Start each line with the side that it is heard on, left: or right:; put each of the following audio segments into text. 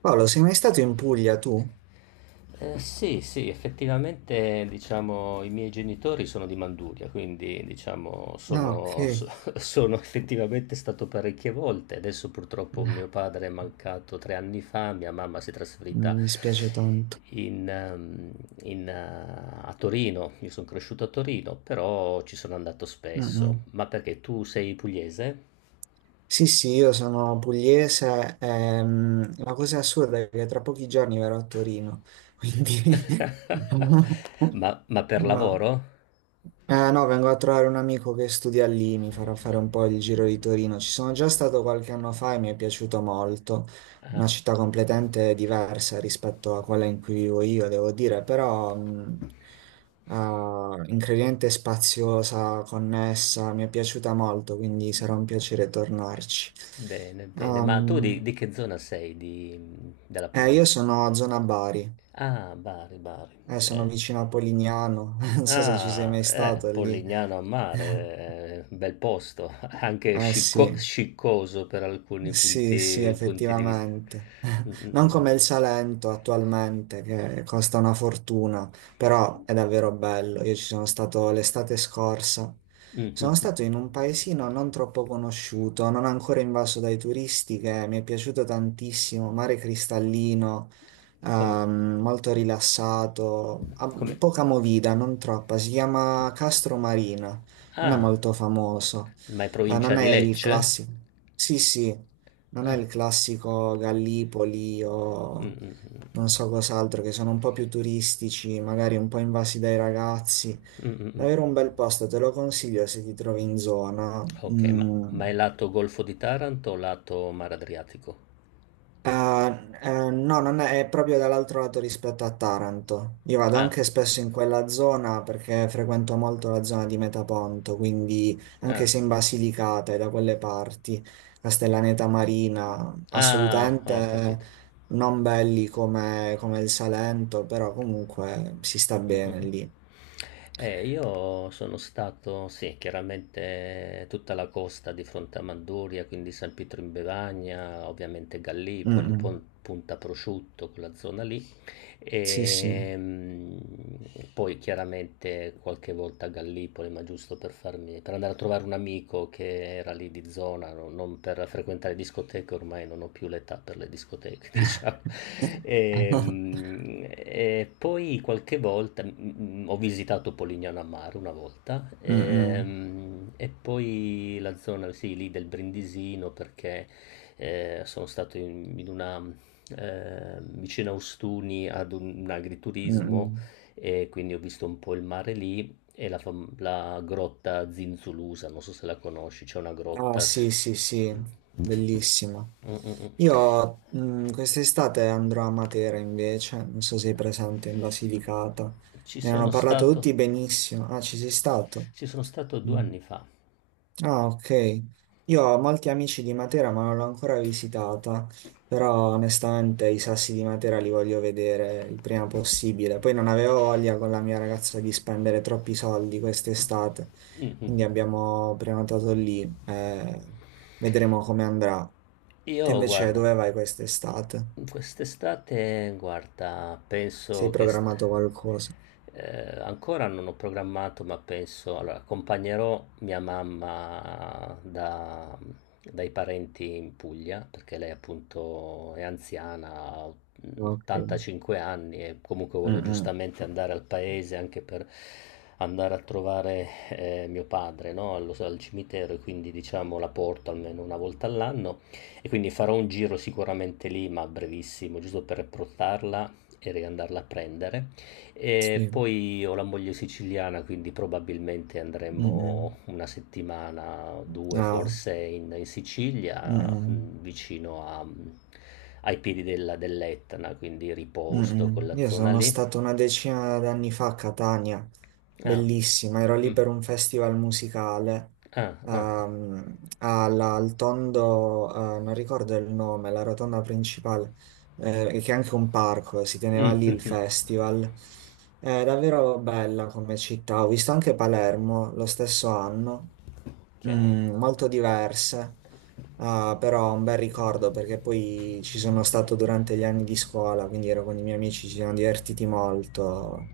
right: Paolo, sei mai stato in Puglia tu?
left: Sì, sì, effettivamente diciamo i miei genitori sono di Manduria, quindi diciamo
right: Ah, ok.
left: sono so sono effettivamente stato parecchie volte. Adesso purtroppo mio padre è mancato 3 anni fa, mia mamma si è trasferita
right: Mi dispiace tanto.
left: in mhmm, in a Torino. Io son cresciuto a Torino, però ci sono andato spesso.
right: Mm-mm.
left: Ma perché tu sei pugliese?
right: Sì, sì, io sono pugliese. La cosa assurda è che tra pochi giorni verrò a Torino, quindi...
left: Ma per
right: No.
left: lavoro?
right: No, vengo a trovare un amico che studia lì, mi farà fare un po' il giro di Torino. Ci sono già stato qualche anno fa e mi è piaciuto molto. Una città completamente diversa rispetto a quella in cui vivo io, devo dire, però... ah, incredibile spaziosa, connessa, mi è piaciuta molto, quindi sarà un piacere tornarci.
left: Bene, bene. Ma tu di,
right: Ehm,
left: di che zona sei della Puglia?
right: io sono a zona Bari,
left: Ah, Bari, Bari.
right: sono
left: Eh.
right: vicino a Polignano, non so se ci sei
left: Ah,
right: mai stato lì.
left: Polignano a mare, bel posto, anche
right: Eh sì.
left: sciccoso per alcuni
right: Sì, sì,
left: punti, punti di vista.
right: effettivamente.
left: Mm, mm,
right: Non
left: mm, mm.
right: come il Salento attualmente, che costa una fortuna, però è davvero bello. Io ci sono stato l'estate scorsa.
left: Mm, mm,
right: Sono
left: mm.
right: stato in un paesino non troppo conosciuto, non ancora invaso dai turisti, che mi è piaciuto tantissimo, mare cristallino,
left: Com-
right: molto rilassato, ah,
left: Come?
right: poca movida, non troppa. Si chiama Castro Marina, non è
left: Ah,
right: molto famoso,
left: ma è provincia
right: non è
left: di
right: il
left: Lecce?
right: classico. Sì, sì. Non è
left: Ah,
right: il classico Gallipoli
left: mm,
right: o
left: mm, mm.
right: non so cos'altro, che sono un po' più turistici, magari un po' invasi dai ragazzi.
left: Mm, mm, mm.
right: Davvero un bel posto, te lo consiglio se ti trovi in zona.
left: Ok, ma,
right: Mm,
left: ma è lato Golfo di Taranto o lato Mar Adriatico?
right: Ah, no, non è, è proprio dall'altro lato rispetto a Taranto. Io vado
left: Ah.
right: anche spesso in quella zona perché frequento molto la zona di Metaponto, quindi
left: Ah,
right: anche se in Basilicata e da quelle parti, Castellaneta Marina,
left: ah, ho
right: assolutamente
left: capito.
right: non belli come, come il Salento, però comunque si sta bene
left: Mh-mh-mh.
right: lì.
left: Io sono stato, sì, chiaramente tutta la costa di fronte a Manduria, quindi San Pietro in Bevagna, ovviamente
right: Mm,
left: Gallipoli,
right: mm.
left: Punta Prosciutto, quella zona lì.
right: Sì, sì.
left: E poi chiaramente qualche volta a Gallipoli, ma per andare a trovare un amico che era lì di zona, non per frequentare discoteche, ormai non ho più l'età per le discoteche, diciamo. E poi qualche volta ho visitato Polignano a Mare una volta,
right: Mm, mm.
left: e poi la zona, sì, lì del Brindisino perché sono stato in una vicino a Ostuni ad un
right: Mm, mm.
left: agriturismo e quindi ho visto un po' il mare lì e la grotta Zinzulusa, non so se la conosci, c'è una
right: Ah,
left: grotta.
right: sì, sì, sì,
left: Mm,
right: bellissimo.
left: mm, mm, mm.
right: Io quest'estate andrò a Matera invece, non so se sei presente in Basilicata.
left: Ci
right: Me ne hanno
left: sono
right: parlato
left: stato,
right: tutti benissimo. Ah, ci sei stato?
left: ci sono stato due
right: Mm.
left: anni fa.
right: Ah, ok. Io ho molti amici di Matera, ma non l'ho ancora visitata, però onestamente i sassi di Matera li voglio vedere il prima possibile. Poi non avevo voglia con la mia ragazza di spendere troppi soldi quest'estate, quindi abbiamo prenotato lì. Vedremo come andrà. Tu
left: Io,
right: invece
left: guarda.
right: dove vai quest'estate?
left: Quest'estate, guarda,
right: Sei programmato qualcosa?
left: ancora non ho programmato, ma penso, allora, accompagnerò mia mamma dai parenti in Puglia, perché lei appunto è anziana, ha
right: Ok.
left: 85 anni e comunque vuole
right: Mm-mm.
left: giustamente andare al paese anche per andare a trovare mio padre, no? Al cimitero e quindi diciamo la porto almeno una volta all'anno. E quindi farò un giro sicuramente lì, ma brevissimo, giusto per approcciarla e riandarla a prendere. E
right: Sì.
left: poi ho la moglie siciliana, quindi probabilmente
right: Mm-mm.
left: andremo una settimana, due
right: Ah.
left: forse in Sicilia,
right: Mm-mm.
left: ai piedi dell'Etna, quindi riposto con
right: Mm-mm.
left: la
right: Io
left: zona
right: sono
left: lì.
right: stato una decina d'anni fa a Catania,
left: Ah,
right: bellissima, ero lì
left: mm,
right: per un festival musicale,
left: ah, ah,
right: al tondo, non ricordo il nome, la rotonda principale, che è anche un parco, si teneva lì il
left: mhm,
right: festival. È davvero bella come città, ho visto anche Palermo lo stesso anno.
left: ok.
right: Mm, molto diverse, ah, però un bel ricordo perché poi ci sono stato durante gli anni di scuola, quindi ero con i miei amici, ci siamo divertiti molto.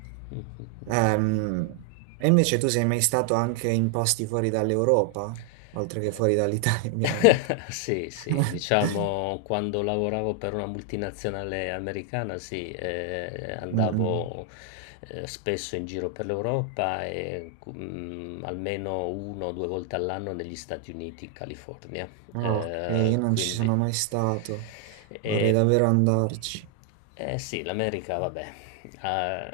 right: Ehm, e invece tu sei mai stato anche in posti fuori dall'Europa, oltre che fuori dall'Italia, ovviamente.
left: Sì, sì, diciamo quando lavoravo per una multinazionale americana, sì,
right: Mm, mm.
left: andavo spesso in giro per l'Europa e almeno uno o due volte all'anno negli Stati Uniti, in California.
right: Ah, ok,
left: Eh,
right: io non ci
left: quindi,
right: sono mai stato, vorrei
left: e-
right: davvero andarci,
left: eh sì, l'America, vabbè, eh,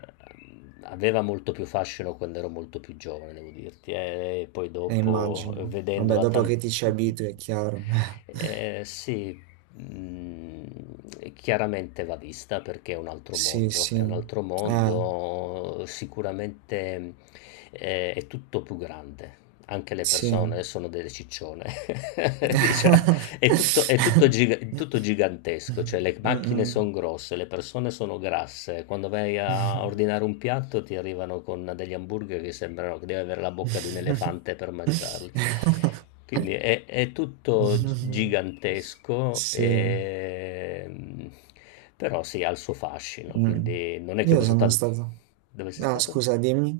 left: aveva molto più fascino quando ero molto più giovane, devo dirti, e poi dopo,
right: immagino. Vabbè,
left: vedendola
right: dopo che
left: tanto.
right: ti ci abitui, è chiaro.
left: Sì, mm, chiaramente va vista perché è un altro
right: Sì,
left: mondo,
right: sì.
left: è un altro
right: Eh,
left: mondo, sicuramente è tutto più grande. Anche le persone
right: sì.
left: sono delle ciccione, diciamo, è tutto gigantesco, cioè le macchine sono
right: Mm-mm.
left: grosse, le persone sono grasse. Quando vai a ordinare un piatto ti arrivano con degli hamburger che sembrano che devi avere la bocca di un elefante per mangiarli. Quindi gigantesco,
right: Sì.
left: però sì, ha il suo fascino.
right: Mm.
left: Quindi non è che ho
right: Io
left: visto
right: sono
left: tanto.
right: stato...
left: Dove sei
right: Ah,
left: stato?
right: scusa, dimmi.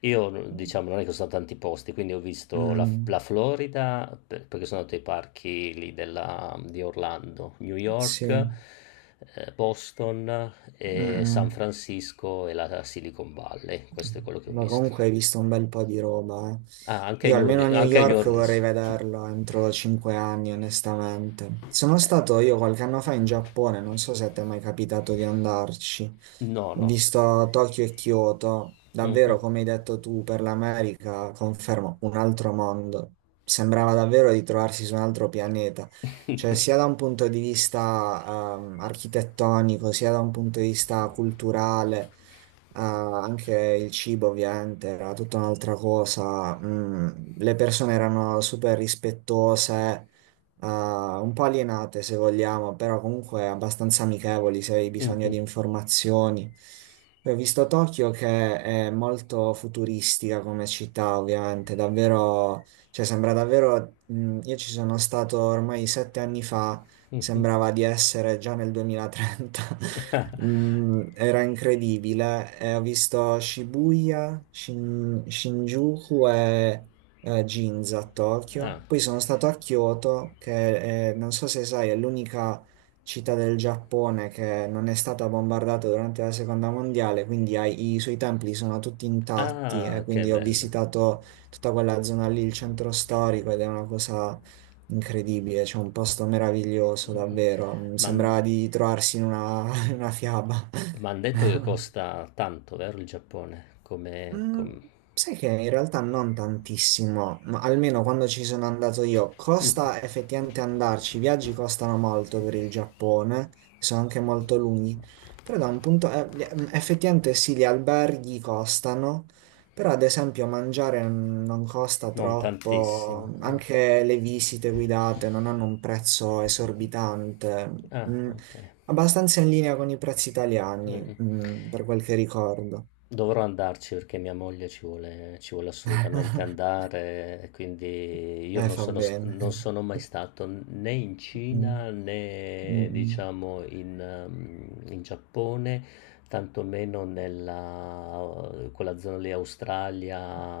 left: Io, diciamo, non è che sono stato tanti posti, quindi ho visto
right: Mm.
left: la Florida, perché sono andato ai parchi lì di Orlando, New York,
right: Sì.
left: Boston, e San
right: Mm-mm.
left: Francisco e la Silicon Valley. Questo è quello che ho
right: Ma
left: visto.
right: comunque hai visto un bel po' di roba, eh.
left: Ah, anche
right: Io
left: New
right: almeno a
left: Orleans.
right: New
left: Anche New
right: York vorrei
left: Orleans.
right: vederlo entro cinque anni, onestamente. Sono stato io qualche anno fa in Giappone, non so se ti è mai capitato di andarci.
left: No,
right: Ho
left: no.
right: visto Tokyo e Kyoto, davvero come hai detto tu, per l'America, confermo, un altro mondo. Sembrava davvero di trovarsi su un altro pianeta, cioè sia da un punto di vista architettonico, sia da un punto di vista culturale. Ah, anche il cibo ovviamente era tutta un'altra cosa. Le persone erano super rispettose, ah, un po' alienate se vogliamo, però comunque abbastanza amichevoli se avevi bisogno
left: Mhm.
right: di informazioni. Poi ho visto Tokyo che è molto futuristica come città, ovviamente, davvero, cioè sembra davvero, io ci sono stato ormai sette anni fa, sembrava di essere già nel 2030. Mm, era incredibile. E ho visto Shibuya, Shinjuku e Ginza a
left: Ah.
right: Tokyo. Poi sono stato a Kyoto, che non so se sai, è l'unica città del Giappone che non è stata bombardata durante la seconda mondiale, quindi i suoi templi sono tutti intatti
left: Ah,
right: e
left: che
right: quindi ho
left: bello.
right: visitato tutta quella zona lì, il centro storico, ed è una cosa incredibile, c'è un posto meraviglioso,
left: Mhm.
right: davvero. Mi
left: Ma hanno
right: sembrava di trovarsi in una, in una fiaba.
left: detto che costa tanto, vero, il Giappone? Come,
right: Mm, sai che in realtà non tantissimo, ma almeno quando ci sono andato io, costa effettivamente andarci, i viaggi costano molto per il Giappone, sono anche molto lunghi, però da un punto, effettivamente sì, gli alberghi costano, però ad esempio mangiare non costa
left: Non tantissimo.
right: troppo,
left: Ah.
right: anche le visite guidate non hanno un prezzo esorbitante,
left: Ah,
right: mm,
left: okay.
right: abbastanza in linea con i prezzi italiani,
left: Mh-mh.
right: per quel che ricordo.
left: Dovrò andarci perché mia moglie ci vuole assolutamente andare e quindi io non
right: Fa
left: sono s
right: bene.
left: non sono mai stato né in
right: Mm,
left: Cina
right: mm,
left: né
right: mm,
left: diciamo in Giappone, tantomeno nella quella zona lì,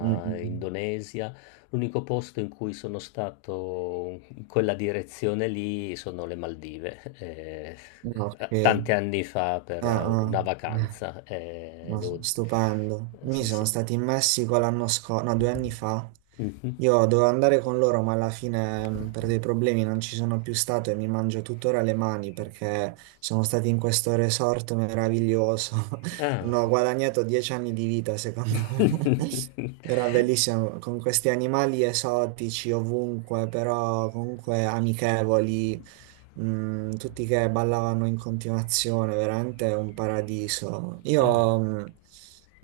right: mm, mm.
left: Indonesia. L'unico posto in cui sono stato in quella direzione lì sono le Maldive,
right: Ah, ok.
left: a tanti anni fa
right: Ah,
left: per una
right: ah. Eh,
left: vacanza,
right: no,
left: devo
right: stupendo. Mi
left: sì,
right: sono
left: sì.
right: stati in Messico l'anno scorso, no, due anni fa.
left: Mh-mh.
right: Io dovevo andare con loro, ma alla fine per dei problemi non ci sono più stato e mi mangio tuttora le mani perché sono stati in questo resort meraviglioso.
left: Ah.
right: Non ho guadagnato dieci anni di vita, secondo me. Era bellissimo con questi animali esotici ovunque, però comunque amichevoli, tutti che ballavano in continuazione, veramente un paradiso.
left: Ah,
right: Io, mm,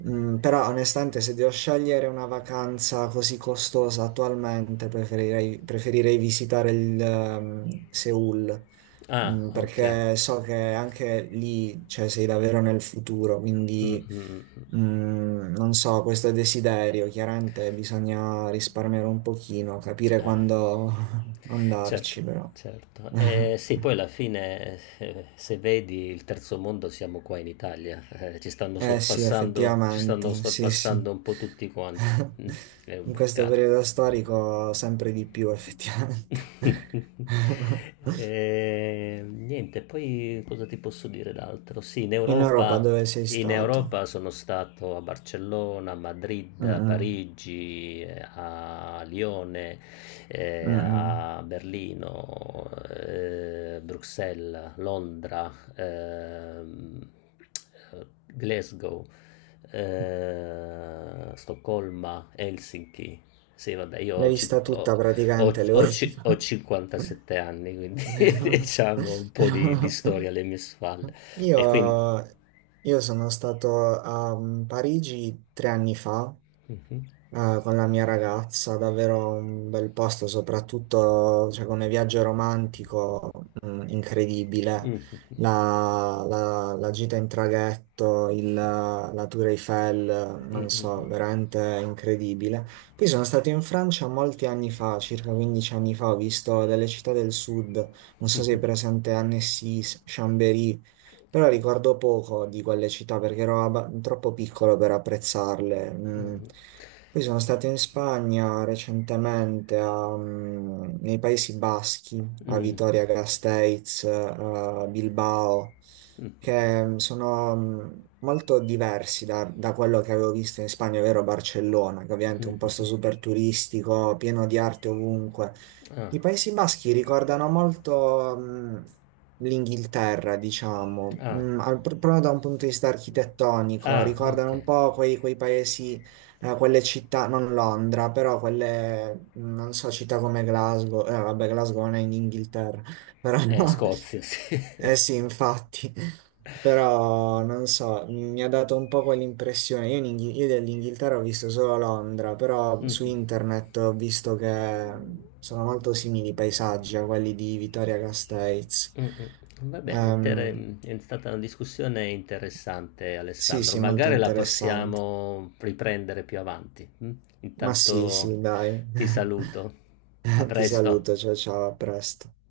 right: mm, Però onestamente, se devo scegliere una vacanza così costosa attualmente, preferirei visitare il, Seoul,
left: ah, okay.
right: perché so che anche lì, cioè, sei davvero nel futuro,
left: Mh, mh,
right: quindi...
left: mh, mh.
right: Non so, questo desiderio, chiaramente bisogna risparmiare un pochino, capire
left: Eh.
right: quando
left: Certo,
right: andarci, però.
left: certo. Sì, poi alla fine, se vedi il terzo mondo, siamo qua in Italia.
right: Eh sì,
left: Ci stanno
right: effettivamente, sì, sì.
left: sorpassando un po' tutti quanti. Mm, è un
right: In questo
left: peccato.
right: periodo storico sempre di più, effettivamente.
left: Niente, poi cosa ti posso dire d'altro? Sì,
right: In Europa dove sei
left: In
right: stato?
left: Europa sono stato a Barcellona, a Madrid, a
right: Mm,
left: Parigi, a Lione,
right: mm, mm.
left: a Berlino, Bruxelles, Londra, Glasgow, Stoccolma, Helsinki. Sì, vabbè, io
right: L'hai
left: ho, cin-
right: vista
left: ho-
right: tutta
left: ho,
right: praticamente
left: ho ci-
right: l'Europa.
left: ho 57 anni, quindi diciamo un po' di storia alle mie spalle.
right: Io,
left: E quindi...
right: io sono stato a Parigi tre anni fa,
left: Mhm.
right: ah, con la mia ragazza, davvero un bel posto, soprattutto cioè, come viaggio romantico, incredibile.
left: Mhm.
right: La gita in traghetto, la Tour Eiffel, non so,
left: Mhm.
right: veramente incredibile. Poi sono stato in Francia molti anni fa, circa 15 anni fa, ho visto delle città del sud, non so se è presente Annecy, Chambéry, però ricordo poco di quelle città perché ero troppo piccolo per apprezzarle. Mm.
left: Mhm.
right: Poi sono stato in Spagna recentemente, a, nei Paesi Baschi, a
left: Mhm.
right: Vitoria Gasteiz, Bilbao,
left: Mhm.
right: che sono molto diversi da, da quello che avevo visto in Spagna, ovvero Barcellona, che ovviamente è un posto
left: Mhm.
right: super turistico, pieno di arte ovunque.
left: Ah,
right: I Paesi Baschi ricordano molto l'Inghilterra, diciamo,
left: ah,
right: proprio da un punto di vista architettonico,
left: ah, ok.
right: ricordano un po' quei paesi quelle città, non Londra, però quelle, non so, città come Glasgow, vabbè, Glasgow non è in Inghilterra, però,
left: Scozia, sì.
right: eh sì, infatti, però, non so, mi ha dato un po' quell'impressione, io, in io dell'Inghilterra ho visto solo Londra, però su
left: Mhm.
right: internet ho visto che sono molto simili i paesaggi a quelli di Vittoria Castells.
left: Mh-mh. Va bene,
right: Ehm,
left: è stata una discussione interessante
right: sì,
left: Alessandro,
right: sì, molto
left: magari la
right: interessante,
left: possiamo riprendere più avanti, mh?
right: ma sì,
left: Intanto
right: sì, dai.
left: ti saluto. A
right: Ti
left: presto.
right: saluto, ciao ciao, a presto.